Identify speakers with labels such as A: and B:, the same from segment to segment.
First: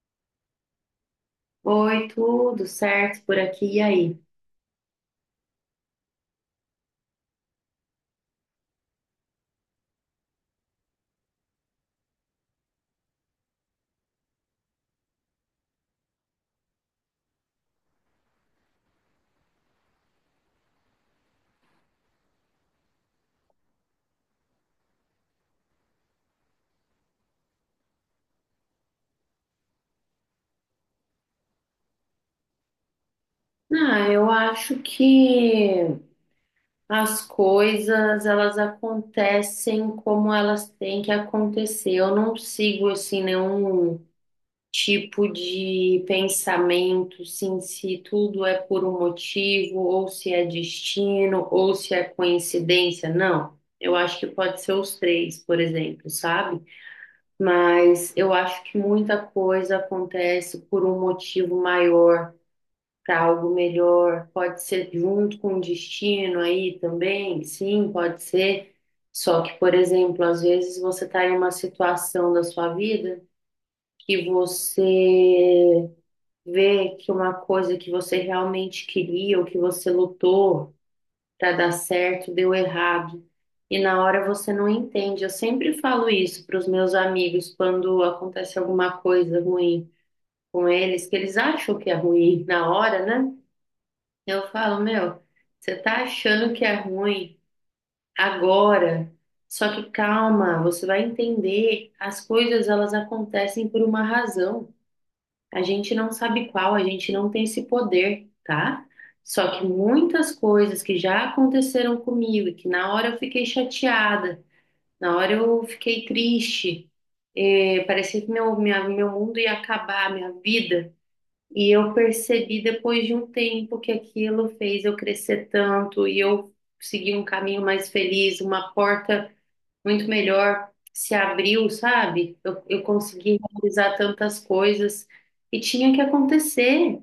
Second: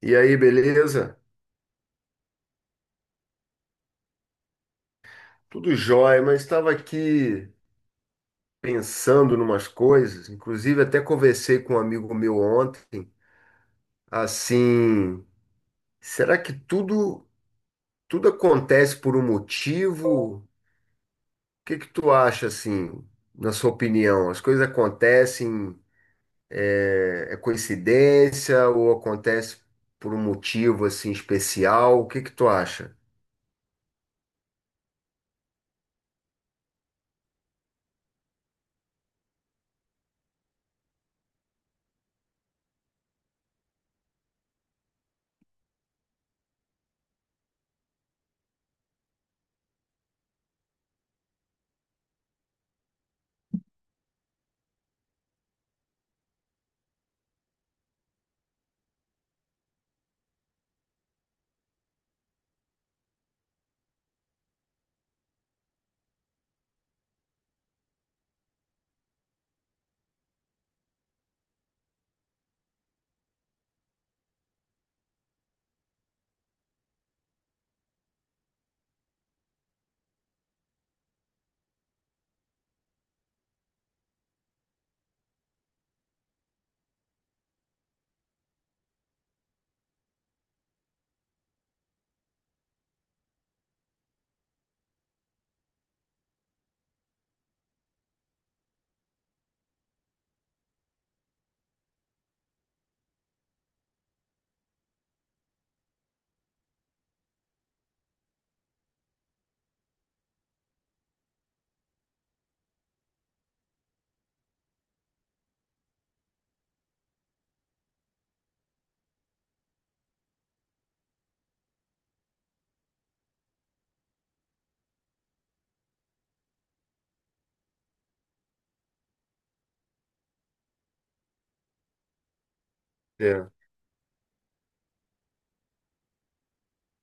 A: E aí, beleza?
B: Oi, tudo certo por aqui e aí?
A: Tudo jóia, mas estava aqui pensando numas coisas, inclusive até conversei com um amigo meu ontem, assim, será que tudo acontece por um motivo? O que que tu acha assim, na sua opinião? As coisas acontecem, é coincidência ou acontece por um motivo assim especial? O que que tu acha?
B: Ah, eu acho que as coisas elas acontecem como elas têm que acontecer. Eu não sigo assim nenhum tipo de pensamento, sim, se tudo é por um motivo ou se é destino ou se é coincidência. Não. Eu acho que pode ser os três, por exemplo, sabe? Mas eu acho que muita coisa acontece por um motivo maior para algo melhor. Pode ser junto com o destino aí também, sim, pode ser. Só que, por exemplo, às vezes você está em uma situação da sua vida que você vê que uma coisa que você realmente queria ou que você lutou para dar certo deu errado. E na hora você não entende. Eu sempre falo isso para os meus amigos quando acontece alguma coisa ruim com eles, que eles acham que é ruim na hora, né? Eu falo, meu, você tá achando que é ruim agora, só que calma, você vai entender, as coisas elas acontecem por uma razão. A gente não sabe qual, a gente não tem esse poder, tá? Só que muitas coisas que já aconteceram comigo, e que na hora eu fiquei chateada, na hora eu fiquei triste, parecia que meu mundo ia acabar, minha vida. E eu percebi depois de um tempo que aquilo fez eu crescer tanto e eu segui um caminho mais feliz, uma porta muito melhor se abriu, sabe? Eu consegui
A: É.
B: realizar tantas coisas e tinha que acontecer.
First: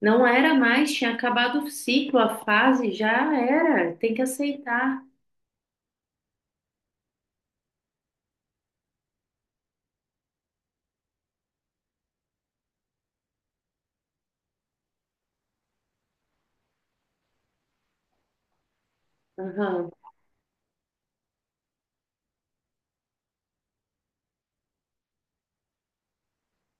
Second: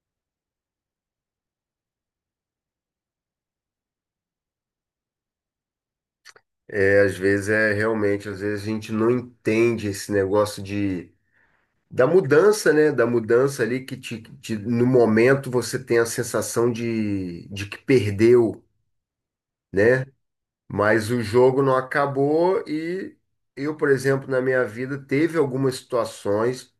B: Não era mais, tinha acabado o ciclo, a fase já era, tem que aceitar.
A: É, às vezes é realmente, às vezes a gente não entende esse negócio de da mudança, né? Da mudança ali que no momento você tem a sensação de que perdeu,
B: Aham,
A: né? Mas o jogo não acabou e eu, por exemplo, na minha vida teve algumas situações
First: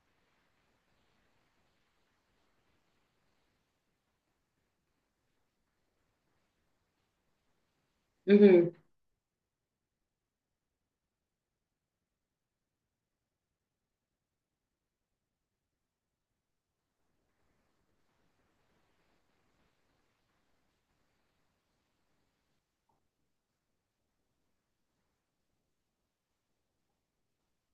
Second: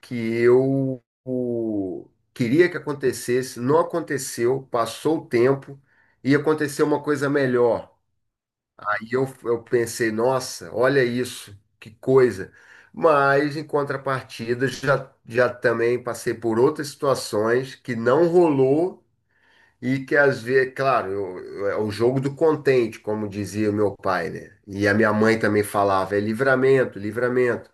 A: que queria que acontecesse, não aconteceu, passou o tempo e aconteceu uma coisa melhor.
B: uhum.
A: E eu pensei, nossa, olha isso, que coisa. Mas, em contrapartida, já também passei por outras situações que não rolou e que, às vezes, claro, é o jogo do contente, como dizia o meu pai, né? E a minha mãe também falava, é livramento, livramento.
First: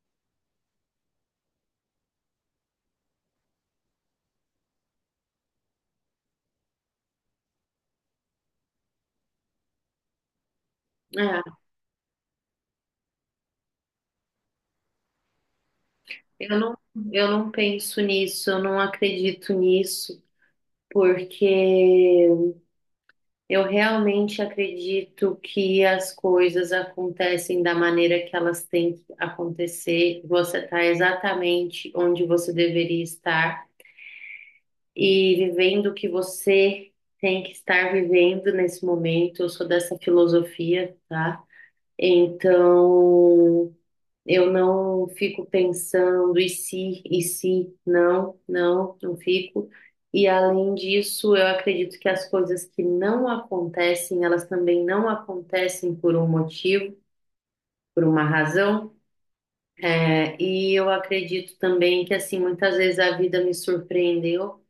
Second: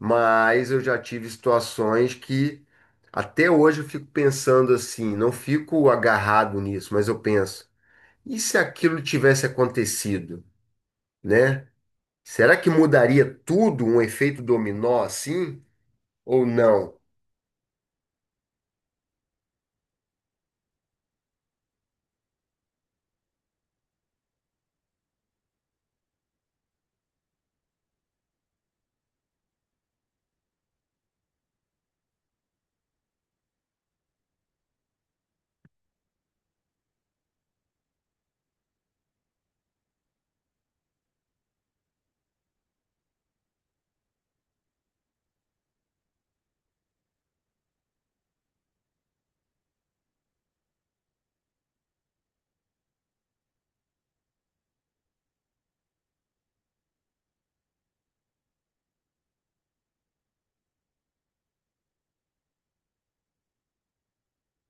A: Mas eu já tive situações que, até hoje, eu fico pensando assim, não fico agarrado nisso, mas eu penso, e se aquilo tivesse acontecido,
B: É,
A: né? Será que mudaria tudo um efeito dominó assim? Ou
B: eu não,
A: não?
B: eu não penso nisso, eu não acredito nisso, porque eu realmente acredito que as coisas acontecem da maneira que elas têm que acontecer. Você está exatamente onde você deveria estar e vivendo o que você tem que estar vivendo nesse momento. Eu sou dessa filosofia, tá? Então, eu não fico pensando, e se, não, não, não fico. E além disso, eu acredito que as coisas que não acontecem, elas também não acontecem por um motivo, por uma razão. É, e eu acredito também que, assim, muitas vezes a vida me surpreendeu.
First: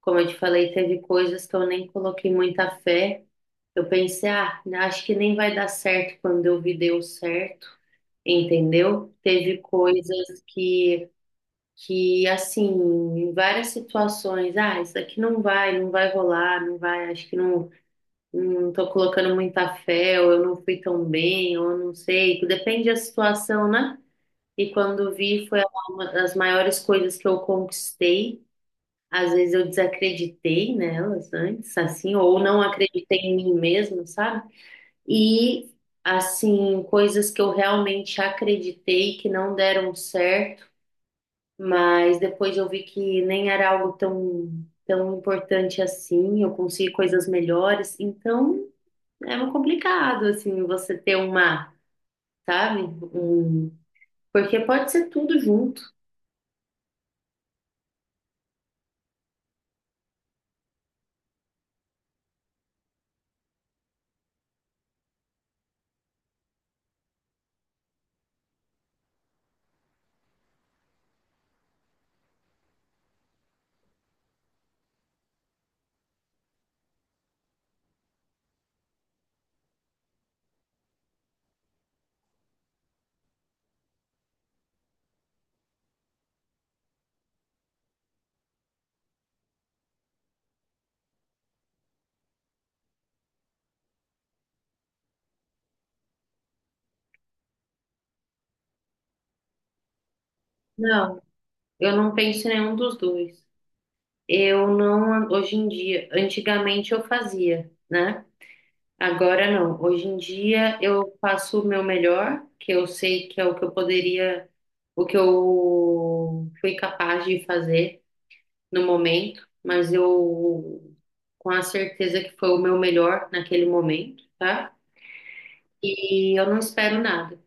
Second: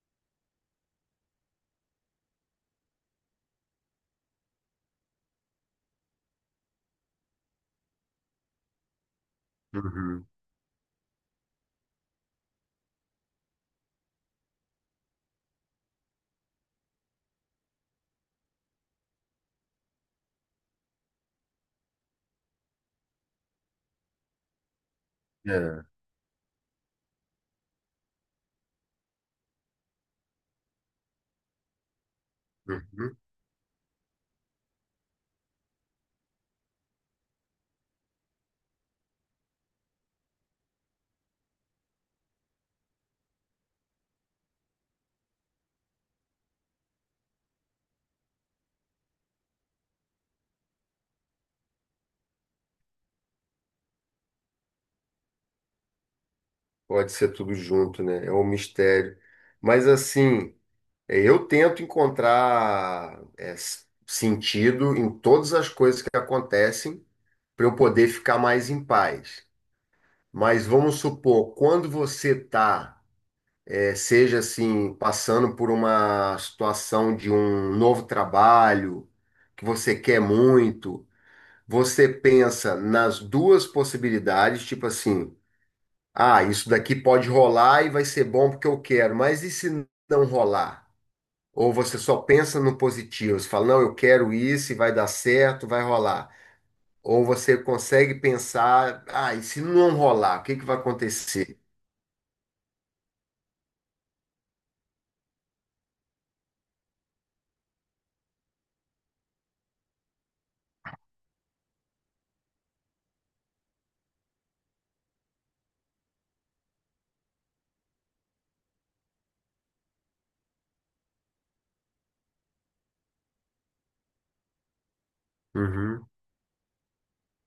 B: Como eu te falei, teve coisas que eu nem coloquei muita fé. Eu pensei, ah, acho que nem vai dar certo quando eu vi deu certo, entendeu? Teve
A: Uhum.
B: coisas que. Que assim, em várias situações, ah, isso aqui não vai, não vai rolar, não vai, acho que não, não tô colocando muita fé, ou eu não fui tão bem, ou eu não sei, que depende da situação, né? E quando vi, foi
A: É.
B: uma das maiores coisas que eu conquistei. Às vezes eu desacreditei nelas antes, assim, ou não acreditei
A: Uhum.
B: em mim mesmo, sabe? E, assim, coisas que eu realmente acreditei que não deram certo mas depois eu vi que nem era algo tão, tão importante assim, eu consegui coisas melhores. Então é meio complicado, assim, você ter uma, sabe? Um... Porque pode ser tudo junto.
A: Pode ser tudo junto, né? É um mistério. Mas assim, eu tento encontrar sentido em todas as coisas que acontecem para eu poder ficar mais em paz. Mas vamos supor, quando você está, seja assim, passando por uma situação de um novo trabalho que você quer muito. Você pensa nas duas possibilidades, tipo assim, ah, isso daqui pode rolar e vai ser bom porque eu quero, mas e se não rolar? Ou você só pensa no positivo, você fala, não, eu quero isso e vai dar certo, vai rolar. Ou você consegue pensar, ah, e se não rolar, o que que vai
B: Não,
A: acontecer?
B: eu não penso em nenhum dos dois. Eu não, hoje em dia, antigamente eu fazia, né? Agora não. Hoje em dia eu faço o meu melhor, que eu sei que é o que eu poderia, o que eu fui capaz de fazer no momento, mas eu com a certeza que foi o meu melhor naquele momento, tá?
A: Uhum,
B: E eu não espero nada.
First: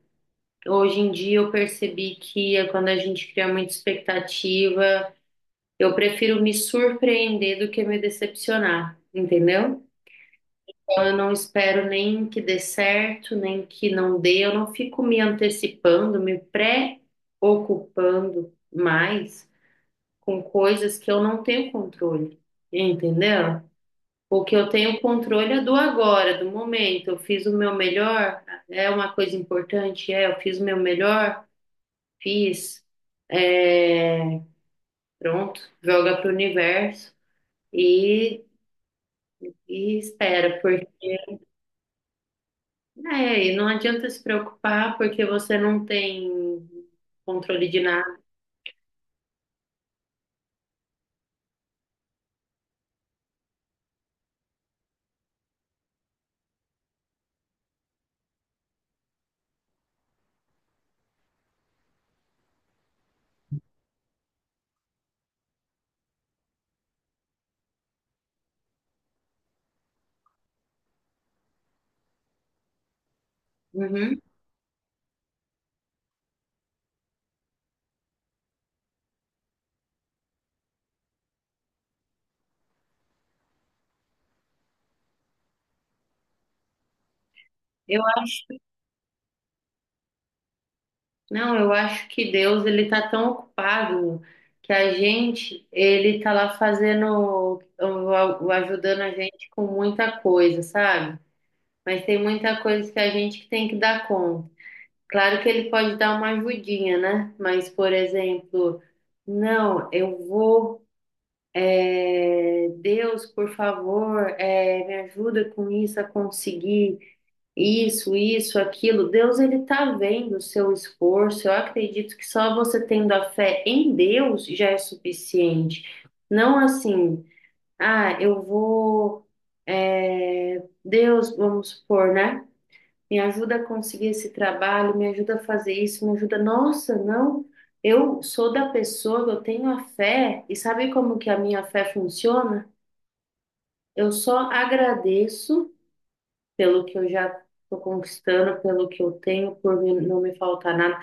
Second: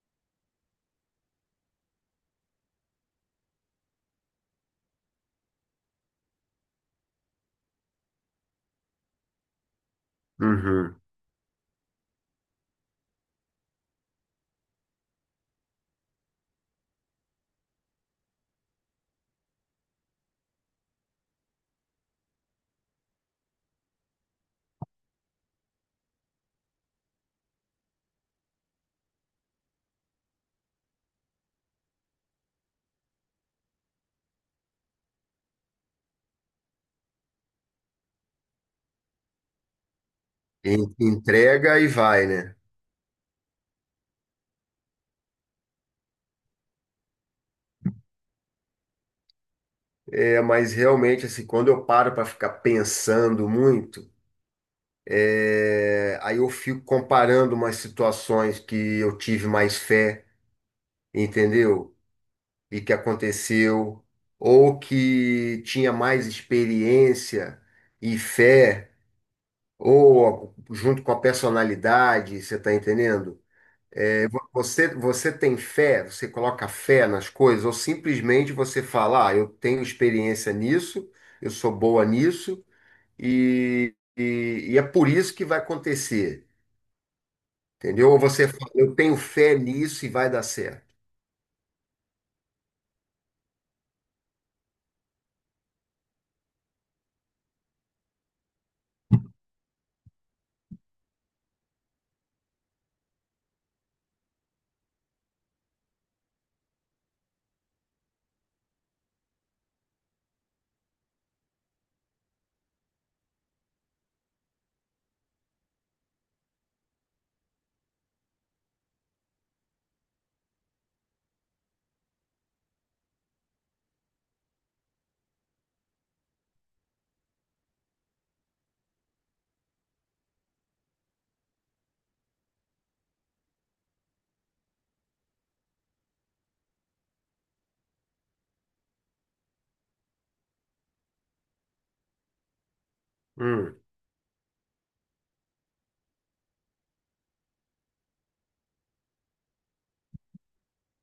B: Hoje em dia eu percebi que quando a gente cria muita expectativa, eu prefiro me surpreender do que me decepcionar, entendeu?
A: uhum.
B: Então eu não espero nem que dê certo, nem que não dê, eu não fico me antecipando, me pré-ocupando mais com coisas que eu não tenho controle, entendeu? O que eu tenho controle é do agora, do momento. Eu fiz o meu melhor, é uma coisa importante, é, eu fiz o meu melhor, fiz, é, pronto, joga para o universo e, e espera, porque
A: En- Entrega e vai, né?
B: é, e não adianta se preocupar porque você não tem controle de nada.
A: É, mas realmente, assim, quando eu paro para ficar pensando muito, é, aí eu fico comparando umas situações que eu tive mais fé, entendeu? E que aconteceu, ou que tinha mais experiência e fé, ou junto com a personalidade, você está entendendo?
B: Uhum.
A: É, você, você tem fé, você coloca fé nas coisas, ou simplesmente você fala, ah, eu tenho experiência nisso, eu sou boa nisso, e é por isso que vai acontecer.
B: Eu
A: Entendeu? Ou você fala, eu tenho fé nisso e vai dar certo.
B: Não, eu acho que Deus ele tá tão ocupado que a gente ele tá lá fazendo, ajudando a gente com muita coisa, sabe? Mas tem muita coisa que a gente que tem que dar conta. Claro que ele pode dar uma ajudinha, né? Mas, por exemplo, não, eu vou, é, Deus, por favor, é, me ajuda com isso a conseguir. Isso, aquilo. Deus, ele tá vendo o seu esforço. Eu acredito que só você tendo a fé em Deus já é suficiente. Não assim, ah, eu vou, é, Deus, vamos supor, né? Me ajuda a conseguir esse trabalho, me ajuda a fazer isso, me ajuda. Nossa, não. Eu sou da pessoa, que eu tenho a fé. E sabe como que a minha fé funciona?
A: Hum.
B: Eu só agradeço pelo que eu já estou conquistando, pelo que eu tenho, por mim não me faltar nada.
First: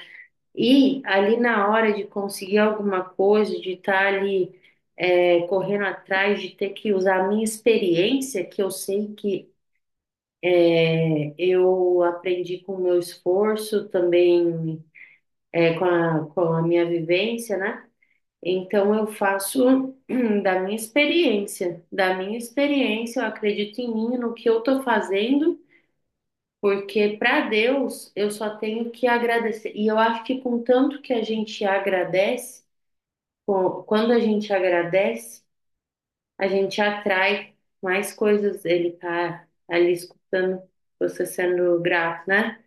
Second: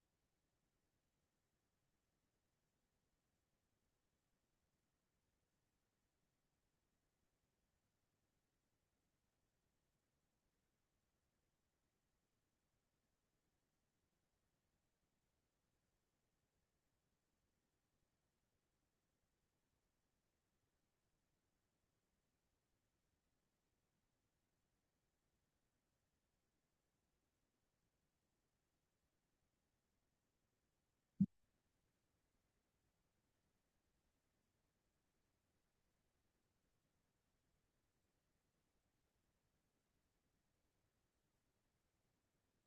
B: E ali na hora de conseguir alguma coisa, de estar ali é, correndo atrás, de ter que usar a minha experiência, que eu sei que eu aprendi com o meu esforço, também é, com a minha vivência, né? Então eu faço da minha experiência, eu acredito em mim, no que eu estou fazendo. Porque para Deus eu só tenho que agradecer. E eu acho que com tanto que a gente agradece, quando a gente agradece, a gente atrai mais coisas. Ele tá ali escutando você sendo grato, né?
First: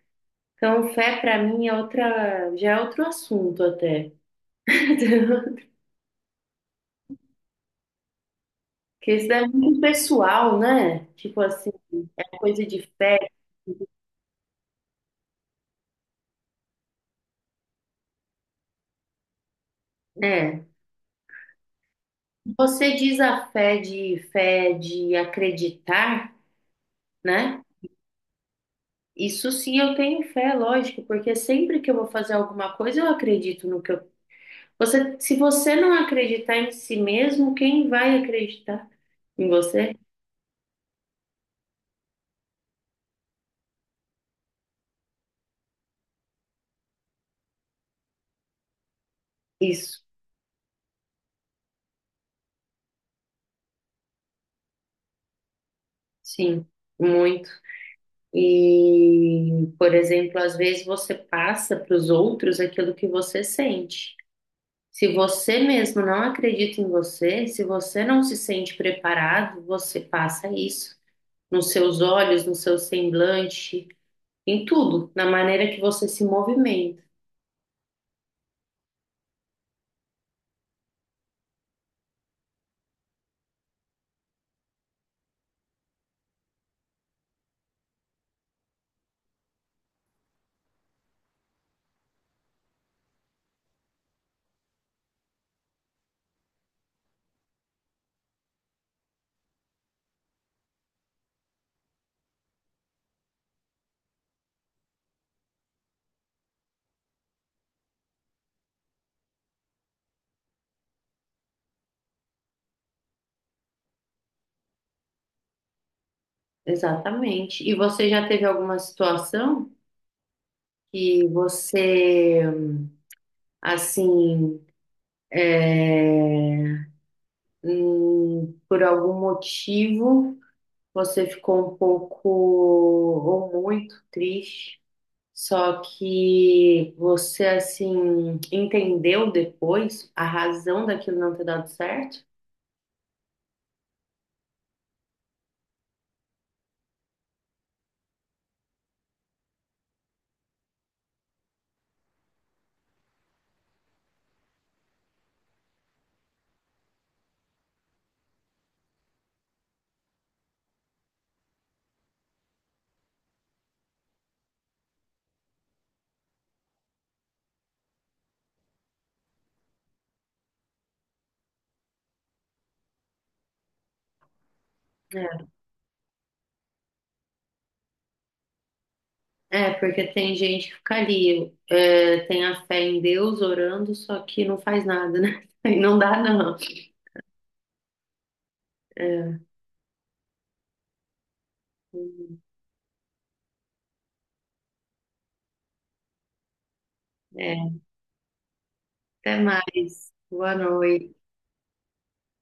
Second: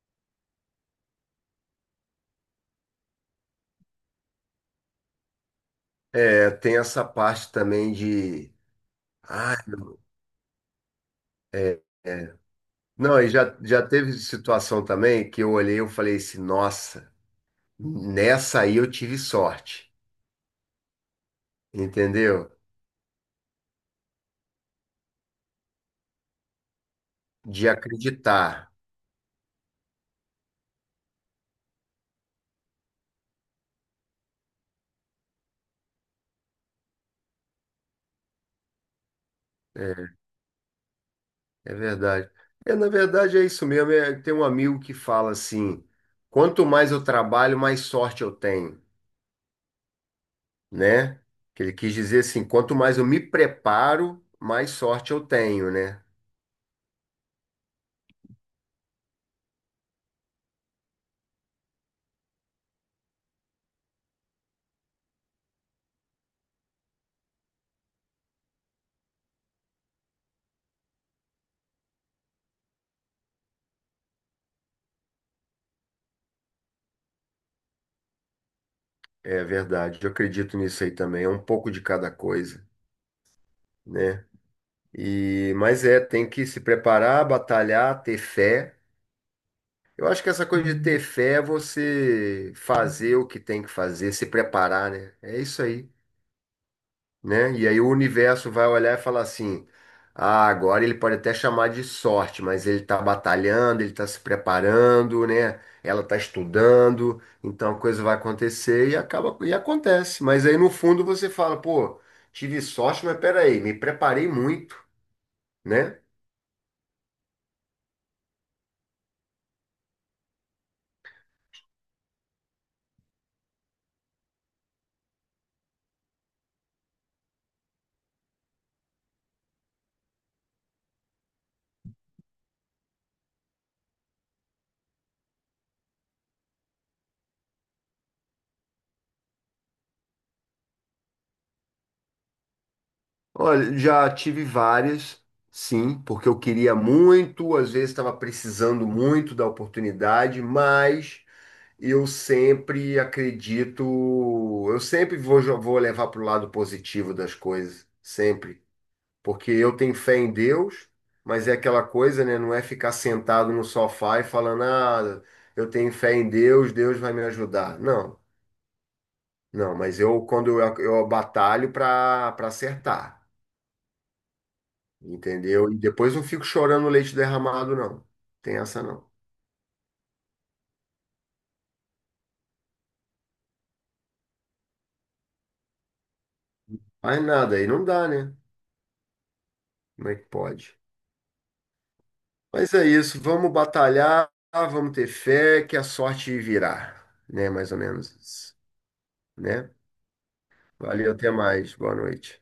B: Então, fé para mim é outra, já é outro assunto até.
A: É, tem essa parte também de.
B: Porque isso é
A: Ah,
B: muito pessoal, né? Tipo assim,
A: é, é.
B: é coisa de fé,
A: Não, e já teve situação também que eu olhei e eu falei assim, nossa, nessa aí eu tive sorte,
B: né?
A: entendeu?
B: Você diz a fé de acreditar, né?
A: De acreditar.
B: Isso sim, eu tenho fé, lógico, porque sempre que eu vou fazer alguma coisa, eu acredito no que eu. Você, se você não acreditar em si mesmo, quem vai acreditar em você?
A: É é verdade. É, na verdade é isso mesmo. É, tem um amigo que fala assim: quanto mais eu trabalho, mais sorte eu tenho.
B: Isso,
A: Né? Que ele quis dizer assim, quanto mais eu me preparo, mais sorte eu tenho, né?
B: sim, muito. E, por exemplo, às vezes você passa para os outros aquilo que você sente. Se você mesmo não acredita em você, se você não se sente preparado, você passa isso nos seus olhos, no seu semblante. Em tudo, na maneira que você se movimenta.
A: É verdade, eu acredito nisso aí também, é um pouco de cada coisa, né? E, mas é, tem que se preparar, batalhar, ter fé. Eu acho que essa coisa de ter fé é você fazer o que tem que fazer, se preparar, né? É isso aí. Né? E aí o universo vai olhar e falar assim: ah, agora ele pode até chamar de sorte, mas ele está batalhando, ele está se preparando, né? Ela está estudando, então a coisa vai acontecer e acaba e acontece. Mas aí no fundo você fala: pô, tive sorte, mas peraí, me preparei muito, né?
B: Exatamente. E você já teve alguma situação que você, assim, é, por algum motivo, você ficou um pouco ou muito triste, só que você, assim, entendeu depois a razão daquilo não ter dado certo?
A: Olha, já tive várias. Sim, porque eu queria muito, às vezes estava precisando muito da oportunidade, mas eu sempre acredito, eu sempre vou, vou levar para o lado positivo das coisas, sempre. Porque eu tenho fé em Deus, mas é aquela coisa, né? Não é ficar sentado no sofá e falando, ah, eu tenho fé em Deus, Deus vai me ajudar. Não, não, mas eu, eu batalho para acertar,
B: É.
A: entendeu? E depois não fico chorando leite derramado, não. Tem essa não.
B: É, porque tem gente que fica ali, é, tem a fé em Deus orando, só que não faz nada, né? Aí não dá, não.
A: Mas nada, aí não dá, né?
B: É,
A: Como é que pode? Mas é isso, vamos batalhar, vamos ter fé que a sorte virá, né?
B: é,
A: Mais ou menos isso,
B: até
A: né?
B: mais. Boa
A: Valeu,
B: noite.
A: até mais, boa noite.